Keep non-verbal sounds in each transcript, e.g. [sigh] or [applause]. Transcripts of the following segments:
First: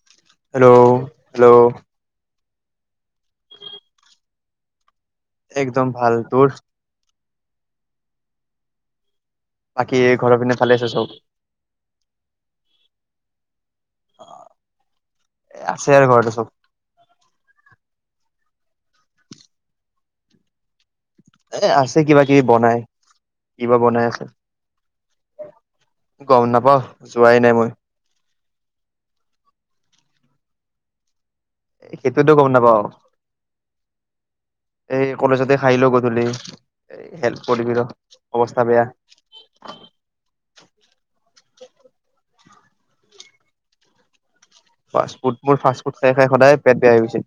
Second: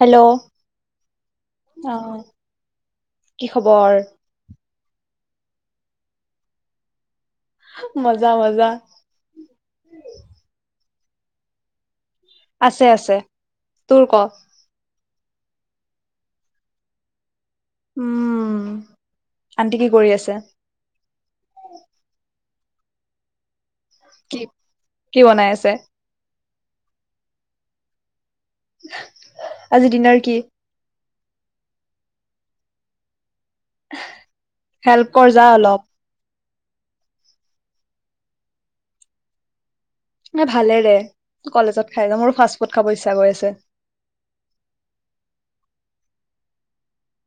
Hello hello hello আহ [unintelligible] কি খবৰ? একদম ভাল, তোৰ মজা মজা বাকি ঘৰৰ পিনে ভালে আছে চব। আছে-আছে, তোৰ ক। আছে আৰু ঘৰত চব। উম, আনটি কি কৰি আছে। এই আছে কিবা কিবি বনাই। কিবা বনাই আছে কি কি বনাই আছে? ব যোৱাই নাই মই আজি দিনাৰ কি? সেইটোতো গম নাপাও। হেল্প এই কৰ যা কলেজতে খাই অলপ ল, গধূলি হেল্প কৰিবলে অৱস্থা বেয়া। নে ভালেৰে কলেজত খাই যাম আৰু মোৰো ফাষ্ট ফুড খাব ইচ্ছা গৈ আছে। ফাষ্টফুড, মোৰ ফাষ্ট ফুড খাই খাই সদায় পেট বেয়া হৈ গৈছে।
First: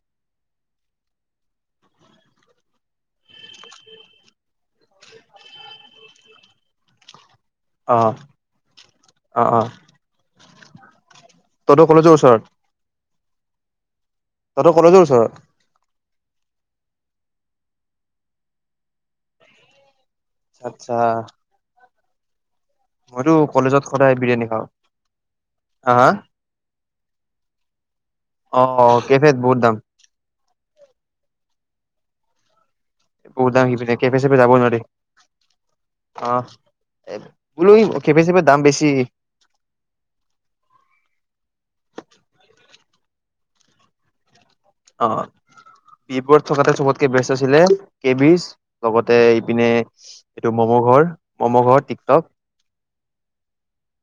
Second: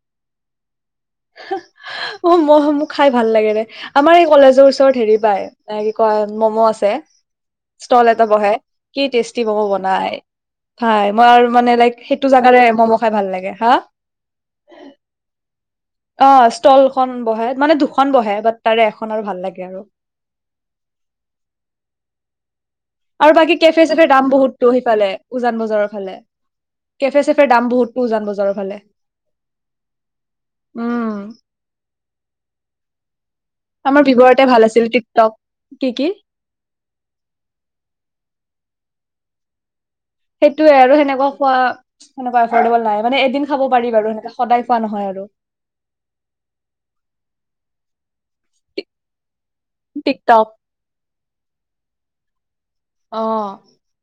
অ ম মোক খাই ভাল লাগেৰে আমাৰ এই কলেজৰ ওচৰত হেৰি পাই কি কয় মম' আছে। অ ষ্টল এটা বহাই, কি অ টেষ্টি মম অ বনাই। ফাইভ মই আৰু মানে তহঁতৰ লাইক কলেজৰ সেইটো ওচৰত জেগাৰে মম খাই ভাল লাগে, হা- তহঁতৰ কলেজৰ ওচৰত। অ ষ্টলখন বহে, মানে দুখন বহে বাট তাৰে এখনৰ আৰু ভাল লাগে আৰু আচ্ছা মইতো আৰু বাকী কলেজত কেফে চেফেৰ সদায় দাম বিৰিয়ানী খাওঁ বহুতটো সেইফালে উজান বজাৰৰ হা হা ফালে কেফে চেফেৰ দাম বহুত উজান বজাৰৰ অ ফালে। কেফেত বহুত দাম উম। বহুত দাম হিপিনে আমাৰ কেফে চেফে ভিবৰতে যাব ভাল নোৱাৰি আছিল টিকটক কি কি অ বোলো কেফে চেফে দাম বেছি। কি? সেইটোয়ে আৰু হেনেকুৱা খোৱা, হেনেকুৱা এফৰ্ডেবল নাই মানে, এদিন খাব পাৰি বাৰু। সদায় খোৱা নহয় অ আৰু বি বৰুৱাত থকাটোৱে চবতকে বেষ্ট আছিলে। কেবিজ, লগতে এই এইপিনে টিকটক এইটো ম'ম ঘৰ। মম' ঘৰ টিকটক। আহ।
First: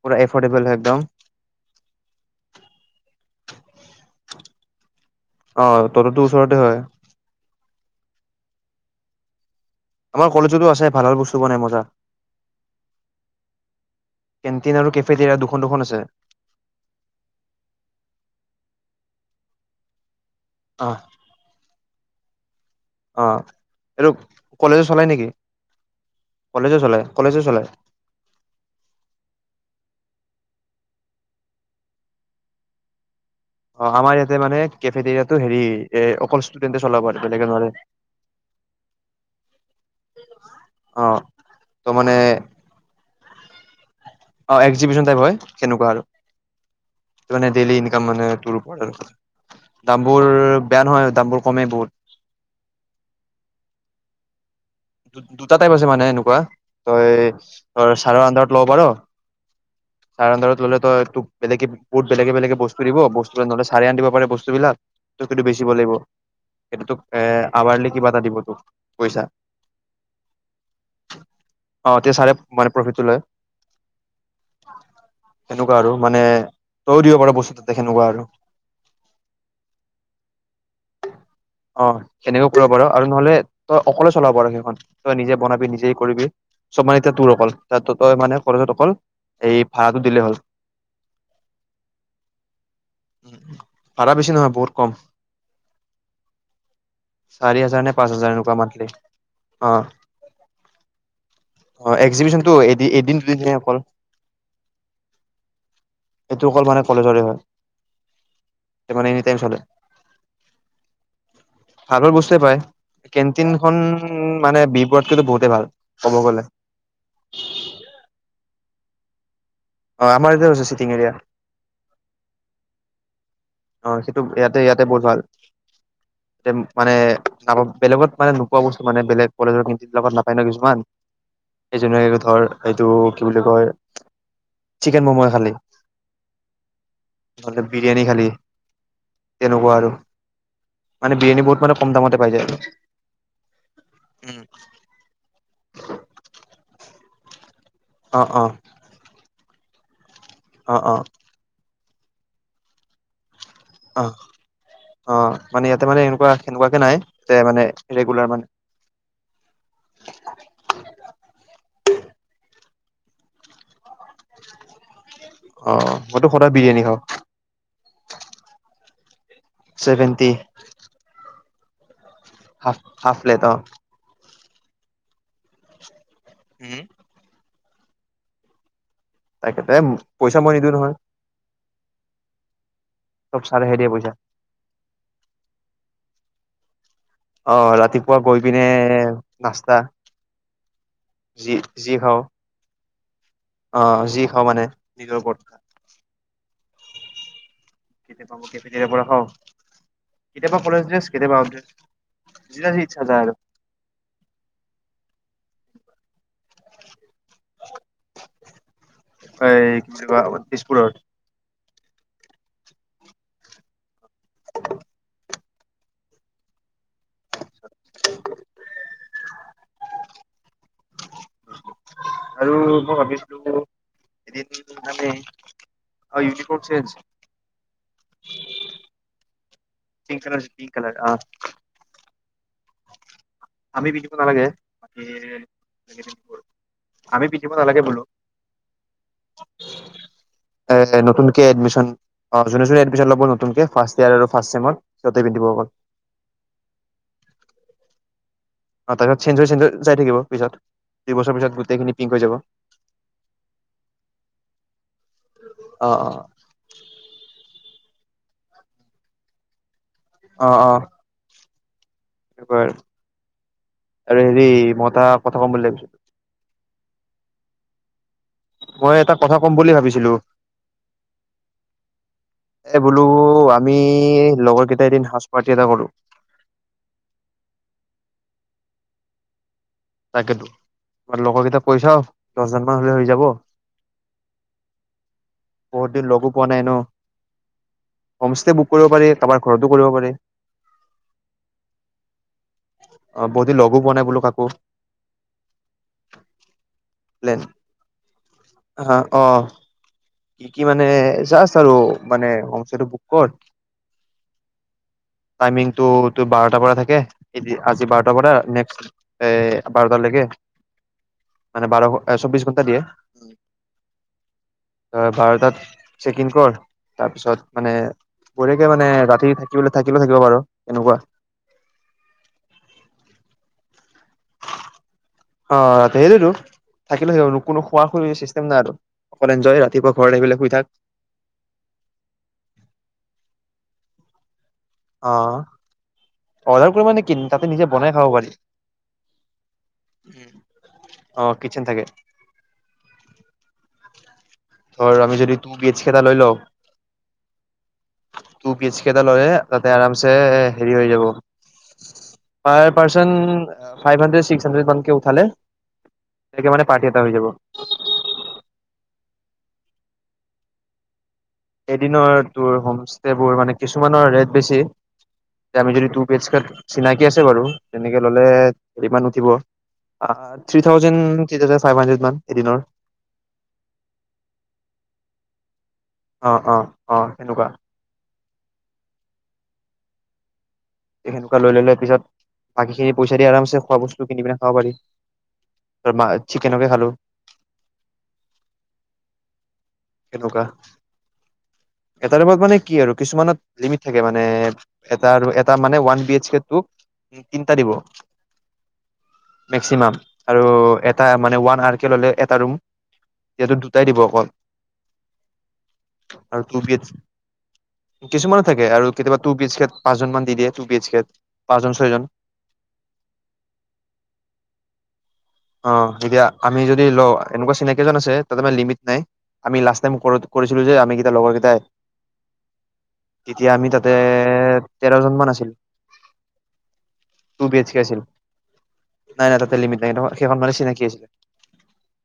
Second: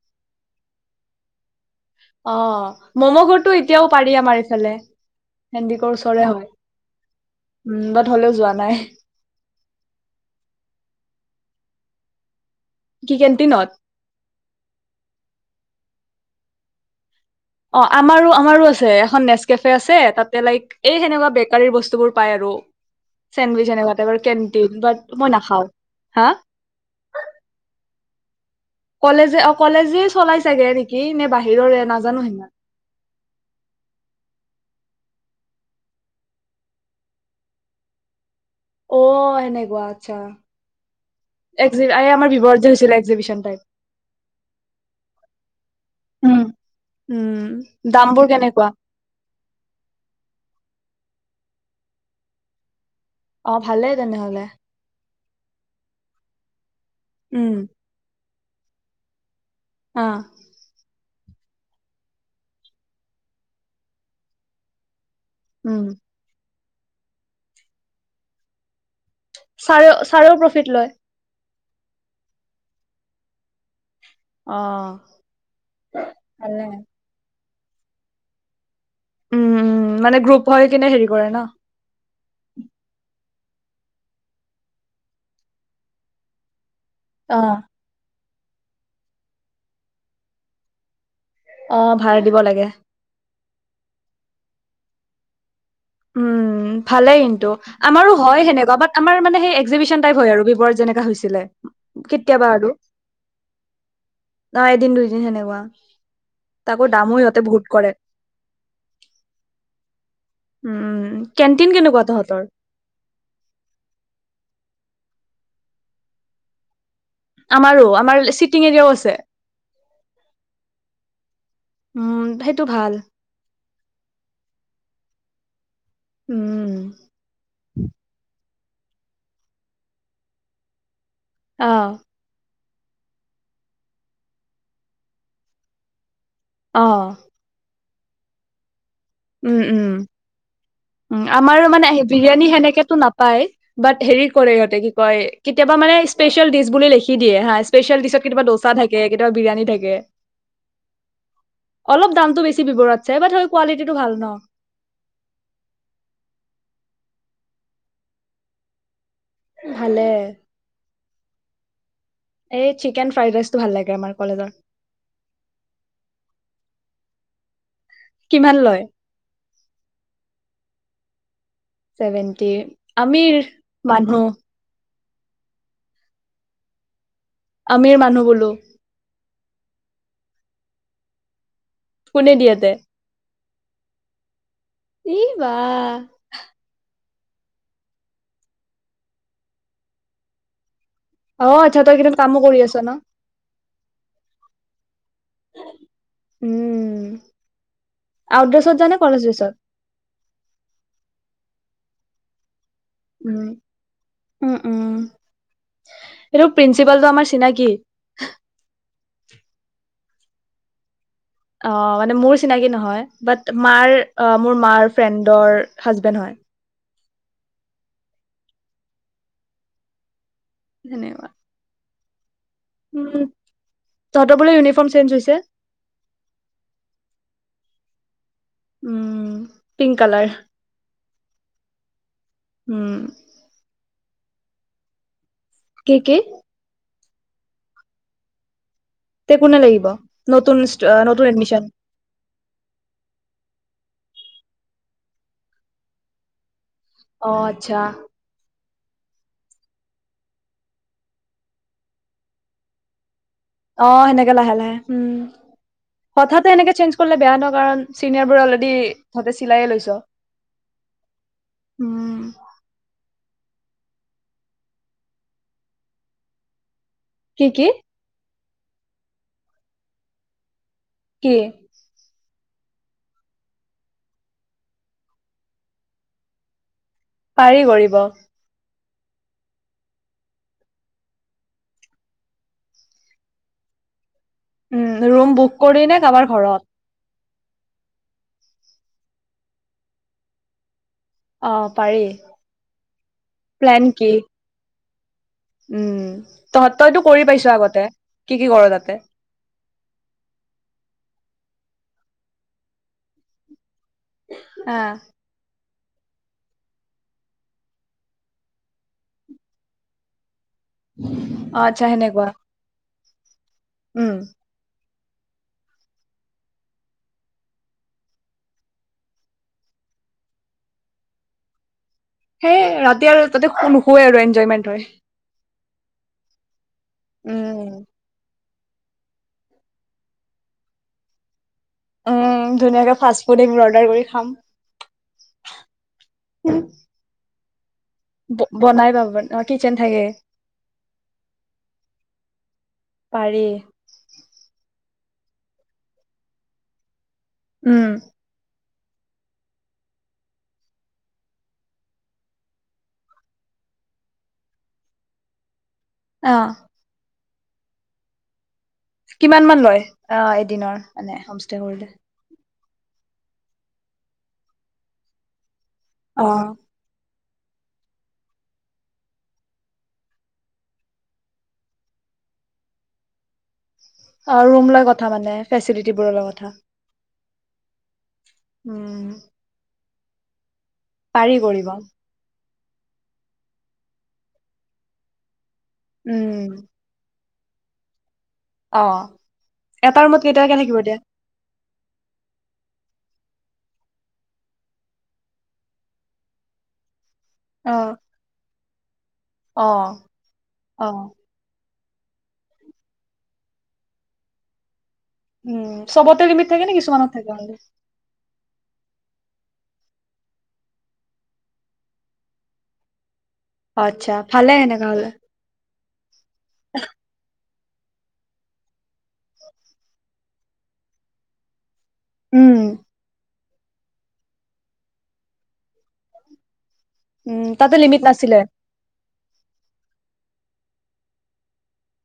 পুৰা এফৰ্ডেবল হয় একদম। অ ম'ম' গডতটো এতিয়াও পাৰি আমাৰ এইফালে। অ তহটতো ওচৰতে হয়। উম বাট হলেও যোৱা নাই। আমাৰ কলেজতো আছে ভাল ভাল বস্তু বনাই মজা। কি কেণ্টিনত কেণ্টিন আৰু কেফে দুখন, দুখন আছে। দে - অ, আমাৰো আমাৰো আছে এখন নেচ কেফে আছে তাত। তে লাইক অ এই সেনেকা বেকাৰীৰ বস্তুবোৰ। পায় আৰু। অ চেণ্ডউইচ এনেকুৱা এইটো টাইপৰ কেণ্টিন কলেজো বাট চলায় নেকি? মই নাখাওঁ হা কলেজো চলায়, কলেজো চলায়? কলেজে অ কলেজে চলাই চাগে নেকি নে বাহিৰৰে নাজানো সিমান। অ আমাৰ ইয়াতে মানে কেফেটৰিয়াটো হেৰি এ অকল ষ্টুডেণ্টে চলাব প বেলেগে নোৱাৰে। অ সেনেকুৱা, অ আচছা। ত মানে এই আমাৰ বিহত যে হৈছিলে এক্জিবশন তাইপ? অ এক্জিবশন টাইপ হয় সেনেকুৱা। উম আৰুে ডেইলি ইনকম দামবোৰ মানে, তোৰ কেনেকুৱা ওপৰত দামবোৰ বেয়া নহয়। দামবোৰ কমেই বহুত। অ ভালেই তেনেহলে। দু-দুটা টাইপ আছে মানে এনেকুৱা। তই উম চাৰে আন্দাৰত। ল'ব পাৰ। অ চাৰ আন্ধাৰত ললে, তই তোক। বেলেগে বুত বেলেগ বেলেগে বস্তু দিব। বস্তু নহলে, চাৰে আন দিব পাৰে বস্তুবিলাক। ত কিন্তটো বেছিব উম লাগিব। সটো তোক এ আৱাৰলি কিবা এটা দিব তোক পইচা। চাৰে, চাৰেও প্ৰফিট লয়। অ তেয়া চাৰে মানে প্ৰফিটটো লয়। অ সনেকুৱা আৰু মানে ভালে তয় দিব পাৰ বস্তুটো। তেনেকুৱা আৰু। উম উম মানে গ্ৰুপ হৈ কিনে হেৰি কৰে ন অ সেনেকে কৰিব পাৰ আৰু নহলে। তই অকলে চলাব পাৰ সেইখন। তই নিজে বনাবি নিজে কৰিবি? চব মানে এতিয়া তোৰ অ অকল তাত তই মানে। কলেজত অকল এই ভাড়াটো দিলেই হ'ল। অ ভাড়া দিব লাগে। ভাৰা বেছি নহয় বহুত কম। উম ভালেই কিন্তু চাৰি হাজাৰ নে পাঁচ আমাৰো হাজাৰ হয় এনেকুৱা সেনেকুৱা মান্থলি বাট আমাৰ মানে সেই। অ এক্সিবচন টাইপ হয় আৰু বিপৰত যেনেকা হৈছিলে। অ কেতিয়াবা এক্সিবিশনটো আৰু এদি এদিন দুদিনহে অকল ন এদিন দুইদিন সেনেকুৱা এইটো অকল মানে তাকো দামো কলেজৰে হয় সহঁতে বহুত কৰে। উম কেণ্টিন কেনেকুৱা ভালৰ বস্তুৱ তহঁতৰ পাই কেনটিনখনন। মানে বিপড কিো বহুতেই ভাল ক'ব গ'লে। আমাৰো আমাৰ চিটিং এৰিয়াও আছে। অ আমাৰ এইতি আ হৈছে চিটিং এৰিয়া। টো ভাল। অ সেইটো ইয়াতে ইয়াতে বহুত ভাল। এ উম মানে ন বেলেগত মানে। খোৱা বস্তু মানে বেলেগ কলেজৰ লগত নাপায় ন কিছুমান। অ কি ধুনীয়াকৈ থয়। এইটো কি বুলি কয় চিকেন মমো খালি। আহ নহ'লে বিৰিয়ানী খালী উম উম মানে উ বিৰিয়ানী বহুত আমাৰো কম মানে দামতে পাই যায় বিৰিয়ানী সেনেকেতো নাপায় বাট হেৰি উম কৰে ইহঁতে কি কয় কেতিয়াবা মানে স্পেচিয়েল ডিছ বুলি লিখি দিয়ে ৰহা অ ইছপিছিল অ কিবা ধোচা থাকে কেতিয়াবা বিৰিয়ানী থাকে অ অ অলপ দামটো বেছি বিৱৰাৰতছে বা ধৰি কোৱা অ অ মানে ইয়াতে মানে এনেকুৱা সেনেকুৱাকে নাই এ মানে ৰেগুলাৰ মানে ভালে এই চিকেন ফ্ৰাইড ৰাইচ টো ভাল লাগে আমাৰ কলেজৰ অ মইতো সদায় বিৰিয়ানী খাওঁ কিমান লয় ছেভেণ্টি ছেভেনটি আমি প্লেট অ মানুহ উম আমিৰ মানুহ বোলো তাকেতে পইচা মই নিদিওঁ নহয় কোনে দিয়াতে চব চাৰে হে দিয়ে পইছা এই বা আহ ৰাতিপুৱা গৈ পিনে নাস্তা অ আচ্ছা তই কিন্ত কামো কৰি আছ ন আহ যি খাওঁ মানে নিজৰ ওপৰত খা উম কেতিয়াবা আউট মই ড্ৰেছত কাফেটেৰিয়া জানে পৰা কলেজ খাওঁ। ড্ৰেছত কেতিয়াবা কলেজ ড্ৰেছ কেতিয়াবা আউট ড্ৰেছ [unintelligible] উম উম উম এইটো প্ৰিন্সিপালটো আমাৰ চিনাকি হয় কিবুলি কৈ তেজপুৰ অ মানে মোৰ চিনাকি নহয় বাত মাৰ মোৰ মাৰ ফ্ৰেণ্ডৰ হাজবেণ্ড হয়। [unintelligible] ধন্যবাদ আৰু মই ভাবিছিলো মোৰ তহঁতৰ বোলে এদিন ইউনিফৰ্ম চেঞ্জ মানে হৈছে আৰু ইউনিফৰ্ম চেইঞ্জ [unintelligible] উম পিংক কালাৰ পিংক কালাৰ আহ উম নালাগে এহ কে কে আমি পিটিব নালাগে বোলো তে কোনে লাগিব নতুন অ নতুন নতুনকে এডমিশন এডমিছন অহ যোনে যোনে এডমিছন লব নতুনকে ফাৰ্ষ্ট আৰু ফাৰ্ষ্ট চেমত সিহঁতে পিন্ধিব অকল অ আচ্ছা তাৰ পিছত চেঞ্জ হয় চেঞ্জ হয় যাই থাকিব পিছত দু বছৰ পিছত গোটেইখিনি পিংক হৈ যাব। অ সেনেকে লাহে লাহে উম অ অ হঠাতে এনেকে চেঞ্জ কৰিলে বেয়া ন কাৰণ চিনিয়াৰ বোৰ অলৰেডি তহঁতে চিলাই য়ে লৈছ অহ অহ উম আৰু হেৰি মই এটা কথা ক'ম বুলি ভাবিছো কি কি মই এটা কথা কম বুলি ভাবিছিলো কি এ বোলো আমি লগৰ কেইটাই এদিন সাজ পাৰটি এটা কৰো পাৰি কৰিব তাকেতো আমাৰ লগৰ কেইটাক কৈ চাওঁ দহজনমান হলে হৈ যাব উম ৰুম বুক কৰি নে কাৰোবাৰ ঘৰত? হোমষ্টে বুক কৰিব পাৰি কাবাৰ ঘৰতো কৰিব পাৰি অহ পাৰি অ বহুত লগো প্লেন পোৱা নাই কি বোলো কাকো উম তহঁতৰটো কৰি প্লেন পাইছ আগতে কি কি কৰ তাতে? অ কি কি মানে জাচ আৰু মানে হোম ষ্টেটো বুক কৰ অহ তো তোৰ বাৰটাৰ পৰা থাকে এতি আজি বাৰটাৰ পৰা নেক্সট এ বাৰটালৈকে অ মানে আচ্ছা বাৰ সেনেকুৱা চৌ্বিশ ঘণ্টা দিয়ে উম ত বাৰটাত চেকিণ্ড কৰ তাৰ পিছত মানে গৰেকে মানে ৰাতি থাকিব থাকিলে থাকিব পাৰ তেনেকুৱা সেই ৰাতি আৰু তাতে নুশোৱে আৰু এনজয়মেন্ট হয় আ [unintelligible] তো থাকিলেই নো উম খোৱা খুই চিষ্টে তো অকল এনজয় ৰাতিপুৱা ঘৰ আহি পাই শুই থাক উম ধুনীয়াকে ফাচ ফুড অৰ্ডাৰ কৰি খাম অ অৰ্ডাৰ কৰিব নে কিন তাতো নিজে বনাই খাব পাৰি ব বনাই পাব কিচেন থাকে অ কিটচেন থাকে পাৰি ধৰ আমি যদি তু বেজ কেতা লৈ লও উম বীজ কেইটা লৈ অ তাতে আৰাম চে হেৰি হৈ যাব পাৰ person five hundred six hundred মানকে উঠালে অ তেনেকে মানে পাৰঠি এটা হৈ যাব। কিমান মান লয়, অ' এদিনৰ? মানে হোমষ্টে কৰিলে? এদিনৰ তোৰ বোৰ মানে কিছুমানৰ ৰেট বেছি তমি যদি তু বি এহ কেই অ', চিননাাকি আছে আৰু তেনেকে ললে ইমান নুঠিব। আহ three thousand, three thousand five hundred মান এদিনৰ। অ ৰুম লৈ কথা মানে। ফেচিলিটিবোৰ [unintelligible] কথা কুৱা উম পাৰি সেনেকুৱা লৈ কৰিব ললে পিছত বাকীখিনি পইচা দি আৰামছে খোৱা বস্তু কিনি পিনে খাব পাৰি। ত মা উম, চিকেনকে খালো। অহ এটা ৰুমত সেনেকুৱা কেইটা কেই থাকিব দিয়ে? এটা ৰুমত মানে কি আৰু কিছুমানত লিমিট থাকে মানে এটা আৰু এটা মানে ওৱান বিএচ কে টু তিনিটা দিব। অ', মেক্সিমাম, অ', আৰু এটা অ', মানে ওৱান ললে এটা ৰুম, যিহেতু দুটাই দিব অকল উম, চবতে লিমিট আৰু টো থাকে বি নে এছ, কিছুমানত থাকে অনলি? কিছুমানু থাকে আৰু কেতিয়াবা টো বি এছ কেত পাঁচজন মান দি দিয়ে টো বি এছ কেত, পাঁচজন-ছয়জন আচ্ছা, ভালে হয়েনেকাহলে। অ এতিয়া আমি যদি ল এনেকুৱা চিনাকি আছে, তাতে মানে লিমিট নাই। আমি লাষ্ট টাইম কৰত-কৰিছিলোঁ যে আমি কিতাই লগৰ কীতাই উম তেতিয়া আমি তাতে তেৰ জন মান আছিল। উম, টু বি এচ তাতে কে আছিল। লিমিট নাছিলে? নাই-নাই তাতে লিমিট নাই [unintelligible] মানে চিনাকি আছিলে।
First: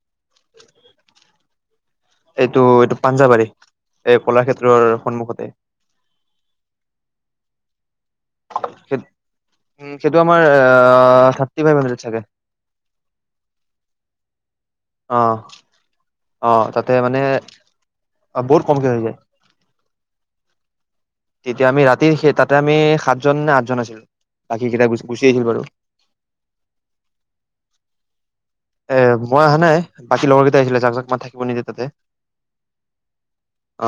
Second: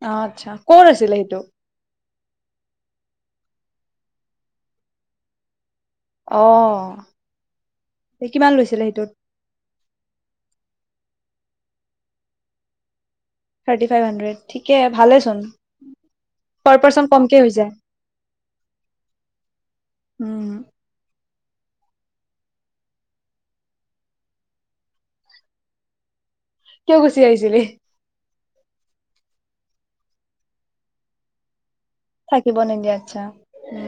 অ', আচ্ছা ক'ত আছিলে সেইটো? এইটো-এইটো পাঞ্জাবাৰী, এই কলাক্ষেত্ৰৰ সন্মুখতে। অহ উম হেতু আমাৰ আহ আহ থাৰতি ফাইভ হান্দ্ৰদ চাগে। Thirty five hundred? ঠিকে অ ভালেচোন। অ পাৰ তাতে পাৰ্চন মানে কমকে হৈ যায়। বহুত কমকে হৈ যায় উম। তেতিয়া আমি ৰাতিৰ সেই তাতে আমি সাতজন নে আঠজন আছিলো, বাকী কেইটা গুচি আহিছিল বাৰু। কিয় গুচি আহিছিলি? [unintelligible] নাই বাকী লগৰকেইটা আহিছিলে, জাক তাক মাত থাকিব নিদে তাতে। থাকিব নিদিয়ে আচ্ছা [inaudible] অ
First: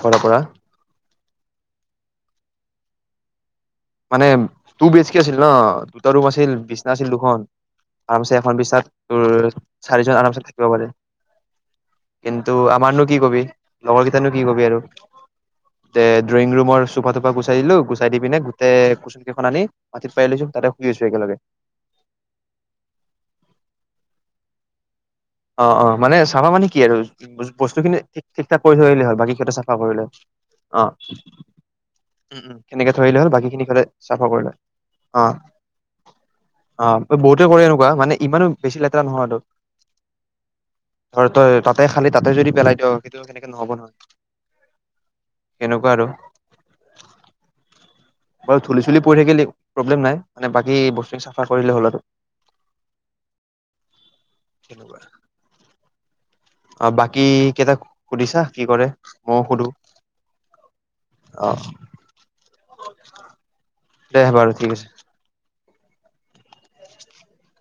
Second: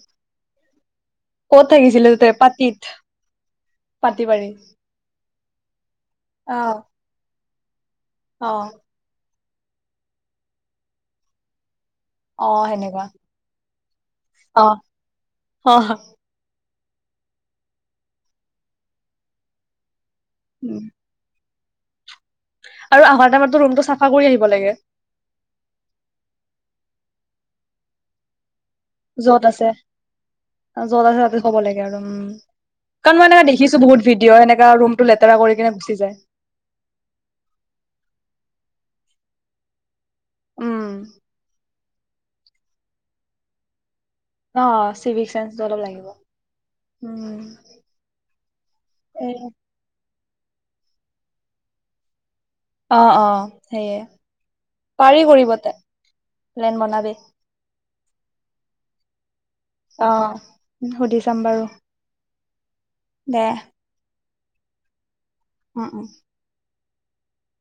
ঘৰৰ পৰা ক'ত থাকিছিলি তই পাতিত? পাতি মানে বাৰী টু বেছি কে আছিল ন, দুটা ৰুম আছিল অ বিছনা আছিল দুখন। আৰামছে অ এখন বিছনাত তোৰ। চাৰিজন আৰাম চে থাকিব পাৰে। অ কিন্তু সেনেকুৱা আমাৰনো কি কবি লগৰ কেইটানো কি অ কবি আৰু অ যে ড্ৰয়িং ৰুমৰ। চুফা টোপা গুচাই দিলো গুচাই দি পিনে। তে কুশ্যন কেখন আনি। মাটিত পাই লৈছো, তাতে উম শুই আছো একেলগে। আৰু আহাৰ টাইমততো ৰুমটো চাফা কৰি আহিব লাগে। অ অ মানে চাফা মানে কি আৰু বস্তুখিনি ঠিক ঠিক। কৰি থৈ আহিলে হল বাকী য'ত সিহঁতে আছে চাফা কৰিলে, আহ য'ত আছে তাতে থব লাগে আৰু উম উ উ সেনেকে থৈ কাৰণ আহিলে মই হল এনেকা বাকীখিনি দেখিছো সিহঁতে বহুত চাফা ভিডিঅ' কৰিলে এনেকা ৰুমটো অ লেতেৰা কৰি কিনে গুচি যায় অ বহুতে কৰে এনেকুৱা মানে ইমানো। বেছি লেতেৰা নহোৱাটো। উম ত তই তাত। তাতে খালি, তাতে যদি পেলাই দীয় সেইটো সেনেকে নহ'ব নহয়। অ চিভিক চেন্স অলপ সেনেকুৱা আৰু লাগিব [inaudible] বাৰু ধুলি চুলি পৰি এ থাকিলে প্ৰব্লেম নাই। মানে বাকী বস্তু খিনি চাফা কৰিলে হ'ল আৰু। অ অ সেইয়ে তেনেকুৱা পাৰি কৰিব তে। প্লেন অ বনাবি বাকি কেটা। সুধিছা কি কৰে? ময়ো সুধো অ সুধি চাম অ বাৰু। দে। দে বাৰু ঠিক আছে। অ উ [inaudible] উ [inaudible]